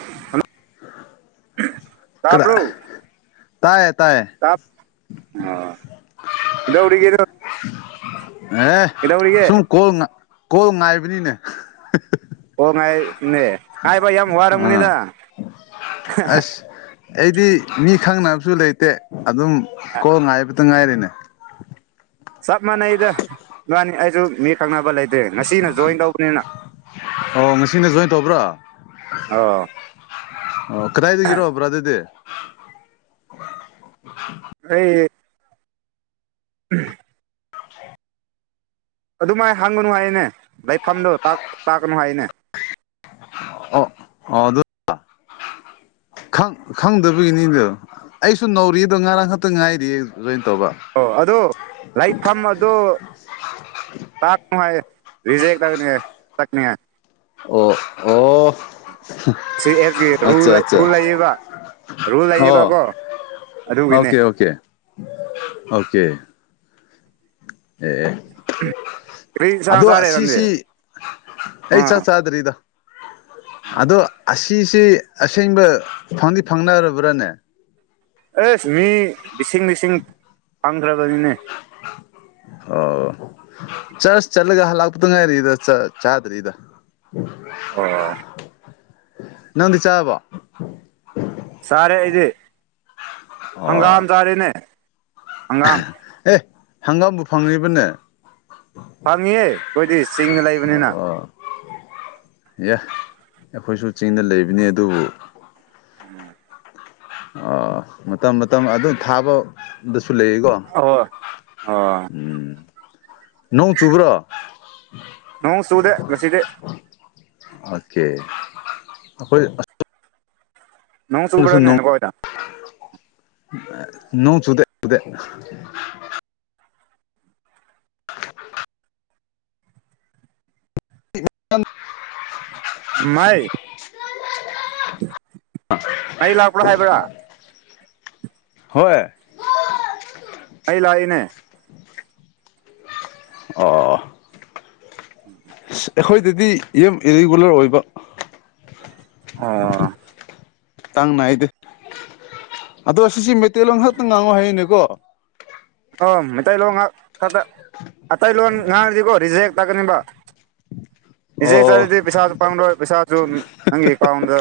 [unintelligible] ꯀꯅꯥ ꯇꯥꯕ꯭ꯔꫭ ꯇꯥꯏꯌꯦ ꯇꯥꯏꯌꯦ ꯇꯄ ꯑ ꯗꯧꯔꯤꯒꯦ ꯅꯪ ꯑꯦ ꯁꯨꯝ ꯀꯣꯜ ꯀꯣꯜ ꯉꯥꯏꯕꯅꯤꯅꯦ ꯑꯣ ꯉꯥꯏꯞꯅꯦ ꯉꯥꯏꯕ ꯌꯥꯝ ꯑꯥ ꯋꯥꯔꯝꯒꯅꯤꯗ ꯑꯁ ꯑꯩꯗꯤ ꯃꯤ ꯈꯪꯅ ꯜ ꯁꯨ ꯂꯩꯇꯦ ꯑꯗꯨꯝ ꯀꯣ ꯉꯥꯏꯕꯇ ꯉꯥꯏꯔꯤꯅꯦ ꯆꯞ ꯃꯥꯟꯅꯩꯗ ꯏꯕꯅꯤ ꯑꯩꯁꯨ ꯃꯤ ꯈꯪꯅꯕ ꯂꯩꯇ꯭ꯦ ꯉꯁꯤꯅ ꯖꯣꯏꯟ ꯇꯧꯕꯅꯤꯅ ꯑꯣ ꯉꯁꯤꯅ ꯖꯣꯏꯟ ꯇꯧꯕ꯭ꯔꯥ ꯑꯣ ꯑꯣ ꯀꯗꯥꯏꯗꯒꯤꯔꯣ ꯕꯔꯥꯗꯔꯗꯤ ꯑꯩ ꯎꯝ ꯑꯗꯨꯃꯥꯏ ꯍꯪꯒꯅꯨ ꯍꯥꯏꯅꯦ ꯂꯩꯐꯝꯗꯣ ꯇꯥꯛ ꯇꯥꯛꯀꯅꯨ ꯍꯥꯏꯅꯦ ꯑꯣ ꯑꯣ ꯑꯗꯨ ꯈꯪ ꯈꯪꯗꯕꯒꯤꯅꯤꯗꯣ ꯑꯩꯁꯨ ꯅꯧꯔꯤ ꯑꯗꯣ ꯉꯔꯥꯡ ꯈꯛꯇ ꯉꯥꯏꯔꯤ ꯑꯣ ꯑꯗꯨ ꯂꯩꯐꯝ ꯑꯗꯨ ꯇꯛꯅꯨ ꯍꯥꯏꯌꯦ ꯔꯤꯖꯛ ꯇ ꯇꯛꯅꯤ ꯍꯥꯏ ꯑꯣ ꯑꯣ ꯊꯔꯤ ꯑꯦꯐꯀꯤ ꯔꯨꯜ ꯑꯠꯆꯥ ꯂꯩ ꯑꯠꯆꯥ ꯂꯩꯌꯦꯕ ꯔꯨꯜ ꯑꯣ ꯂꯩꯌꯦꯕꯀꯣ ꯑꯗꯨꯒꯤꯅꯦ ꯑꯣꯀꯦ ꯑꯣꯀꯦ ꯑꯣꯀꯦ ꯑꯦ ꯀꯔꯤ ꯏꯟꯁꯥꯡ ꯑꯗꯣ ꯆꯥꯔꯦ ꯅꯪꯗꯤ ꯁꯤꯁꯤ ꯑꯩ ꯆꯥꯛ ꯑꯥ ꯆꯥꯗ꯭ꯔꯤꯗ ꯑꯗꯣ ꯑꯁꯤ ꯁꯤ ꯑꯁꯦꯡꯕ ꯐꯪꯗꯤ ꯐꯪꯅꯔꯕ꯭ꯔꯥꯅꯦ ꯑꯦꯁ ꯃꯤ ꯂꯤꯁꯤꯡ ꯂꯤꯁꯤꯡ ꯐꯪ ꯀꯔꯥꯕꯅꯤꯅꯦ ꯆꯔꯠꯁ ꯆꯂꯒ ꯍꯜꯂꯛꯄꯗ ꯉꯥꯏꯔꯤꯗ ꯆ ꯆꯥꯗꯔꯤꯗ ꯑꯣ ꯅꯪꯗꯤ ꯆꯥꯕꯣ ꯆꯥꯔꯦ ꯑꯩꯗꯤ ꯍꯪꯒꯥꯝ ꯑꯣ ꯆꯔꯦꯅꯦ ꯑꯪꯒꯥꯝ ꯑꯦ ꯍꯪꯒꯥꯝꯕꯨ ꯐꯪꯔꯤꯕꯅꯦ ꯐꯪꯉꯤꯌꯦ ꯑꯩꯈꯣꯏꯗꯤ ꯆꯤꯡꯗ ꯂꯩꯕꯅꯤꯅ ꯑꯦ ꯑꯩꯈꯣꯏꯁꯨ ꯆꯤꯡꯗ ꯂꯩꯕꯅꯤ ꯑꯗꯨꯕꯨ ꯑ ꯃꯇꯝ ꯃꯇꯝ ꯑꯗꯨꯝ ꯊꯥꯕ ꯁꯨ ꯂꯩꯌꯦꯀꯣ ꯑꯣ ꯑꯣ ꯎꯝ ꯅꯣꯡ ꯆꯨꯕ꯭ꯔꯣ ꯅꯣꯡ ꯆꯨꯗꯦ ꯉꯁꯤꯗꯤ ꯑꯣꯀꯦ ꯑꯈꯣꯏ ꯅꯣꯡ ꯆꯨꯕꯔꯅꯦ ꯅꯈꯣꯏꯗ ꯅꯣꯡ ꯆꯨꯗꯦ ꯆꯨꯗꯦ ꯃꯩ [unintelligible] ꯃꯩ ꯂꯥꯛꯄꯔ ꯍꯥꯏꯕ꯭ꯔ ꯍꯣꯏ ꯑꯩ ꯂꯥꯛꯏꯅꯦ ꯑꯣ ꯑꯣ [inaudible] ꯑꯩꯈꯣꯏꯗꯗꯤ ꯌꯨꯝ ꯏꯔꯤꯒꯨꯂꯔ ꯑꯣꯏꯕ ꯑꯣ ꯆꯥꯡꯅꯥꯏꯗꯦ ꯑꯗꯣ ꯁꯤꯁꯤ ꯃꯩꯇꯩꯂꯣꯟ ꯈꯛꯇ ꯉꯥꯡꯉꯣ ꯍꯥꯏꯌꯦꯅꯦꯀꯣ ꯃꯤꯇꯩꯂꯣꯟ ꯈꯛꯇ ꯑꯇꯩꯂꯣꯟ ꯉꯥꯡꯉꯔꯗꯤꯀꯣ ꯔꯤꯖꯦꯛ ꯆꯛꯀꯅꯤꯕ ꯔꯤꯆꯦꯛ ꯑꯣ ꯆꯠꯂꯗꯤ ꯄꯩꯁꯥꯖꯨ ꯄꯪꯔꯣꯏ ꯄꯩꯁꯥꯖꯨ ꯅꯪꯒꯤ ꯑꯦꯀꯥꯎꯗ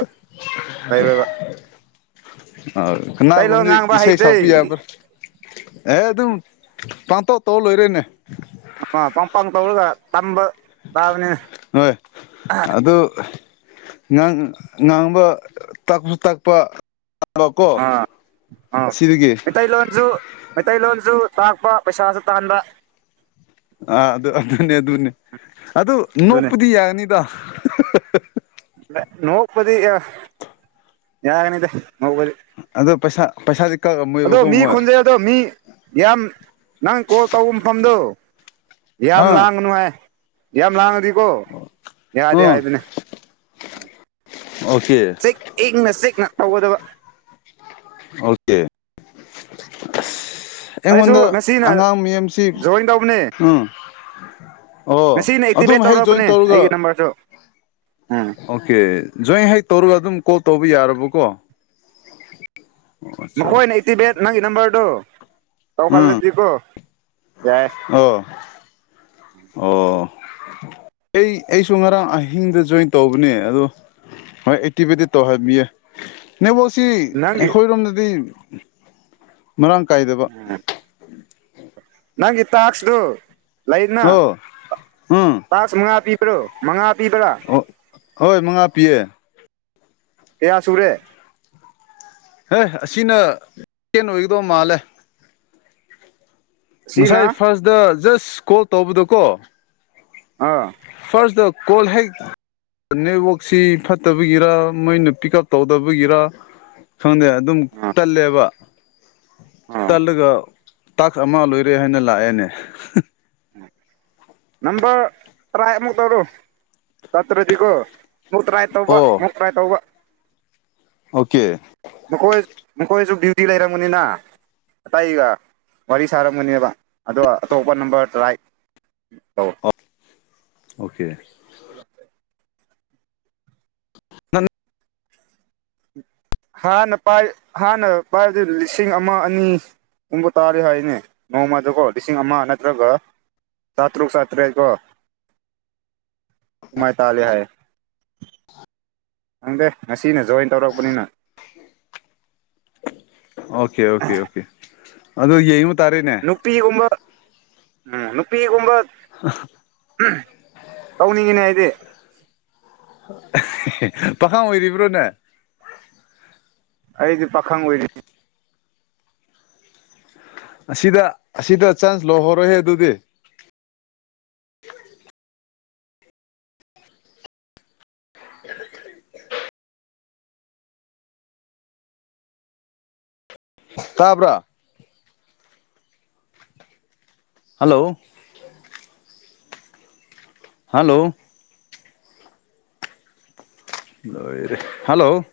ꯂꯩꯔꯣꯢꯕ ꯑ ꯀꯅꯥꯒꯨꯝꯗꯤ ꯏꯁꯩ ꯍꯩꯇꯦ ꯁꯛꯄꯤ ꯌꯥꯕ꯭ꯔ ꯑꯦ ꯑꯗꯨꯝ ꯄꯥꯟꯇꯧ ꯇꯧ ꯂꯣꯏꯔꯦꯅꯦ ꯑ ꯄꯪ ꯄꯪ ꯇꯧꯔꯒ ꯇꯝꯕ ꯇꯥꯕꯅꯤꯅꯦ ꯍꯣꯏ ꯑꯗꯨ ꯉꯥꯡ ꯉꯥꯡꯕ ꯇꯛꯁꯨ ꯇꯛꯄ ꯇꯕꯀꯣ ꯑꯥ ꯑꯥ ꯁꯤꯗꯒꯤ ꯃꯩꯇꯩꯂꯣꯟꯁꯨ ꯃꯩꯇꯩꯂꯣꯟꯁꯨ ꯇꯥꯛꯄ ꯄꯩꯁꯥꯁꯨ ꯇꯥꯟꯕ ꯑꯥ ꯑꯗꯨ ꯑꯗꯨꯅꯦ ꯑꯗꯨꯅꯦ ꯑꯗꯨ ꯑꯗꯨꯅꯦ ꯅꯣꯛꯄꯗꯤ ꯌꯥꯅꯤꯗ [unintelligible] ꯅꯣꯛꯄꯗꯤ ꯌꯥꯒꯅꯤꯗ ꯅꯣꯛꯄꯗꯤ ꯑꯗꯨ ꯄꯩꯁꯥ ꯄꯩꯁꯥꯗꯤ ꯑꯗꯣ ꯀꯛꯑꯝꯃꯣꯏꯕꯀꯣ ꯃꯤ ꯃꯣꯏ ꯈꯣꯟꯖꯦꯟꯗꯣ ꯃꯤ ꯌꯥꯝ ꯅꯪ ꯀꯣꯜ ꯇꯧꯕ ꯃꯐꯝꯗꯣ ꯌꯥꯝ ꯑꯥ ꯂꯥꯡꯒꯅꯨ ꯍꯥꯢ ꯌꯥꯝ ꯂꯥꯡꯉꯗꯤꯀꯣ ꯌꯥꯗꯦ ꯑꯥ ꯍꯥꯏꯕꯅꯦ ꯑꯣꯀꯦ ꯆꯤꯛ ꯏꯪꯅ ꯆꯤꯛꯅ ꯇꯧꯒꯗꯕ ꯑꯣꯀꯦ ꯎꯝ ꯑꯩꯁꯨ ꯑꯩꯉꯣꯟꯗ ꯉꯁꯤꯅ ꯑꯉꯥꯡ ꯃꯌꯥꯝꯁꯤ ꯖꯣꯏꯟ ꯇꯧꯕꯅꯦ ꯎꯝ ꯑꯣ ꯉꯁꯤꯅ ꯑꯗꯨꯝ ꯑꯦꯛꯇꯤꯚꯦꯠ ꯍꯦꯛ ꯖꯣꯏꯟ ꯇꯧꯔꯕꯅꯦ ꯇꯧꯔꯒ ꯑꯩꯒꯤ ꯅꯝꯕꯔꯁꯨ ꯎꯝ ꯑꯣꯀꯦ ꯖꯣꯏꯟ ꯍꯦꯛ ꯇꯧꯔꯒ ꯑꯗꯨꯝ ꯀꯣꯜ ꯇꯧꯕ ꯌꯥꯔꯕꯀꯣ ꯑꯠꯆꯥ ꯃꯈꯣꯏꯅ ꯑꯦꯛꯇꯤꯚꯦꯠ ꯅꯪꯒꯤ ꯅꯝꯕꯔꯗꯣ ꯎꯝ ꯇꯧꯍꯜꯂꯗꯤꯀꯣ ꯌꯥꯏ ꯑꯣ ꯑꯣ ꯑꯩ ꯑꯩꯁꯨ ꯉꯔꯥꯡ ꯑꯍꯤꯡꯗ ꯖꯣꯏꯟ ꯇꯧꯕꯅꯦ ꯑꯗꯣ ꯍꯣꯏ ꯑꯦꯇꯤꯕꯦꯠꯗꯤ ꯇꯧꯍꯟꯕꯤꯌꯦ ꯅꯦꯋꯥꯛꯁꯤ ꯅꯪꯒꯤ ꯑꯩꯈꯣꯏꯔꯣꯝꯗꯗꯤ ꯃꯔꯥꯡ ꯀꯥꯏꯗꯕ ꯅꯪꯒꯤ ꯇꯥꯛꯁꯇꯨ ꯂꯩꯅ ꯑꯣ ꯎꯝ ꯇꯥꯛꯁ ꯃꯉꯥ ꯄꯤꯕ꯭ꯔꯣ ꯃꯉꯥ ꯄꯤꯕ꯭ꯔꯥ ꯑꯣ ꯍꯣꯏ ꯃꯉꯥ ꯄꯤꯌꯦ ꯀꯌꯥ ꯁꯨꯔꯦ ꯍꯦ ꯑꯁꯤꯅ ꯆꯦꯟ ꯑꯣꯏꯒꯗꯧꯕ ꯃꯥꯜꯂꯦ ꯉꯁꯥꯏ ꯁꯤꯅ ꯐꯥꯔꯁꯇ ꯖꯁ ꯀꯣꯜ ꯇꯧꯕꯗꯣ ꯀꯣ ꯑ ꯀꯣꯜ ꯍꯦꯛ ꯅꯦꯠꯋꯥꯛꯁꯤ ꯐꯠꯇꯕꯒꯤꯔ ꯃꯣꯏꯅ ꯄꯤꯛ ꯎꯞ ꯇꯧꯗꯕꯒꯤꯔ ꯈꯪꯗꯦ ꯑꯗꯨꯝ ꯑꯥ ꯇꯠꯂꯦꯕ ꯑꯥ ꯇꯠꯂꯒ ꯇꯥꯛꯁ ꯑꯃ ꯂꯣꯏꯔ ꯔꯦ ꯍꯥꯏꯅ ꯂꯥꯛꯑꯦꯅꯦ ꯅꯝꯕꯔ ꯇ꯭ꯔꯥꯏ ꯑꯃꯨꯛ ꯇꯧꯔꯣ ꯆꯠꯇ꯭ꯔꯗꯤꯒꯣ ꯃꯨꯛ ꯇ꯭ꯔꯥꯏ ꯇꯧꯕ ꯑꯣ ꯃꯨꯛ ꯇ꯭ꯔꯥꯏ ꯇꯧꯕ ꯑꯣꯀꯦ ꯗꯤꯌꯨꯇꯤ ꯂꯩꯔꯝ ꯒꯅꯤꯅ ꯑꯇꯩꯒ ꯋꯥꯔꯤ ꯁꯥꯔꯝꯒꯅꯦꯕ ꯑꯗꯣ ꯑꯇꯣꯞꯄ ꯅꯝꯕꯔ ꯇ꯭ꯔꯥꯏ ꯑꯥꯎ ꯑꯣꯀꯦ [unintelligible] [unintelligible] ꯍꯥꯟꯅ ꯄꯥꯏ ꯍꯥꯟꯅ ꯄꯥꯏꯕꯗꯨ ꯂꯤꯁꯤꯡ ꯑꯃ ꯑꯅꯤ ꯒꯨꯝꯕ ꯇꯥꯔꯦ ꯍꯥꯏꯅꯦ ꯅꯣꯡꯃꯗꯀꯣ ꯂꯤꯁꯤꯡ ꯑꯃ ꯅꯠꯇ꯭ꯔꯒ ꯆꯥꯇꯔꯨꯛ ꯆꯥꯇꯔꯦꯠ ꯀꯣ ꯃꯥꯏ ꯇꯥꯜꯂꯦ ꯍꯥꯏ ꯈꯪꯗꯦ ꯉꯁꯤꯅ ꯖꯣꯏꯟ ꯇꯧꯔꯛꯄꯅꯤꯅ ꯑꯣꯀꯦ ꯑꯣꯀꯦ ꯑꯣꯀꯦ ꯑꯗꯨ ꯌꯦꯡꯉꯨꯠ ꯅꯨꯄꯤꯒꯨꯝꯕ ꯎꯝ ꯅꯨꯄꯤꯒꯨꯝꯕ ꯇꯧꯅꯤꯡꯉꯤꯅꯦ ꯍꯥꯏꯗꯤ ꯄꯥꯈꯪ ꯑꯣꯏꯔꯤꯕ꯭ꯔꯣ ꯅꯪ ꯑꯩꯗꯤ ꯄꯥꯈꯪ ꯑꯣꯏꯔꯤ ꯑꯁꯤꯗ ꯑꯁꯤꯗ ꯆꯥꯟꯁ ꯂꯧꯍꯧꯔꯣꯍꯦ ꯑꯗꯨꯗꯤ [inaudible] ꯇꯥꯕ꯭ꯔꯥ ꯍꯂꯣ ꯍꯜꯂꯣ ꯂꯣꯏꯔꯦ ꯍꯜꯂꯣ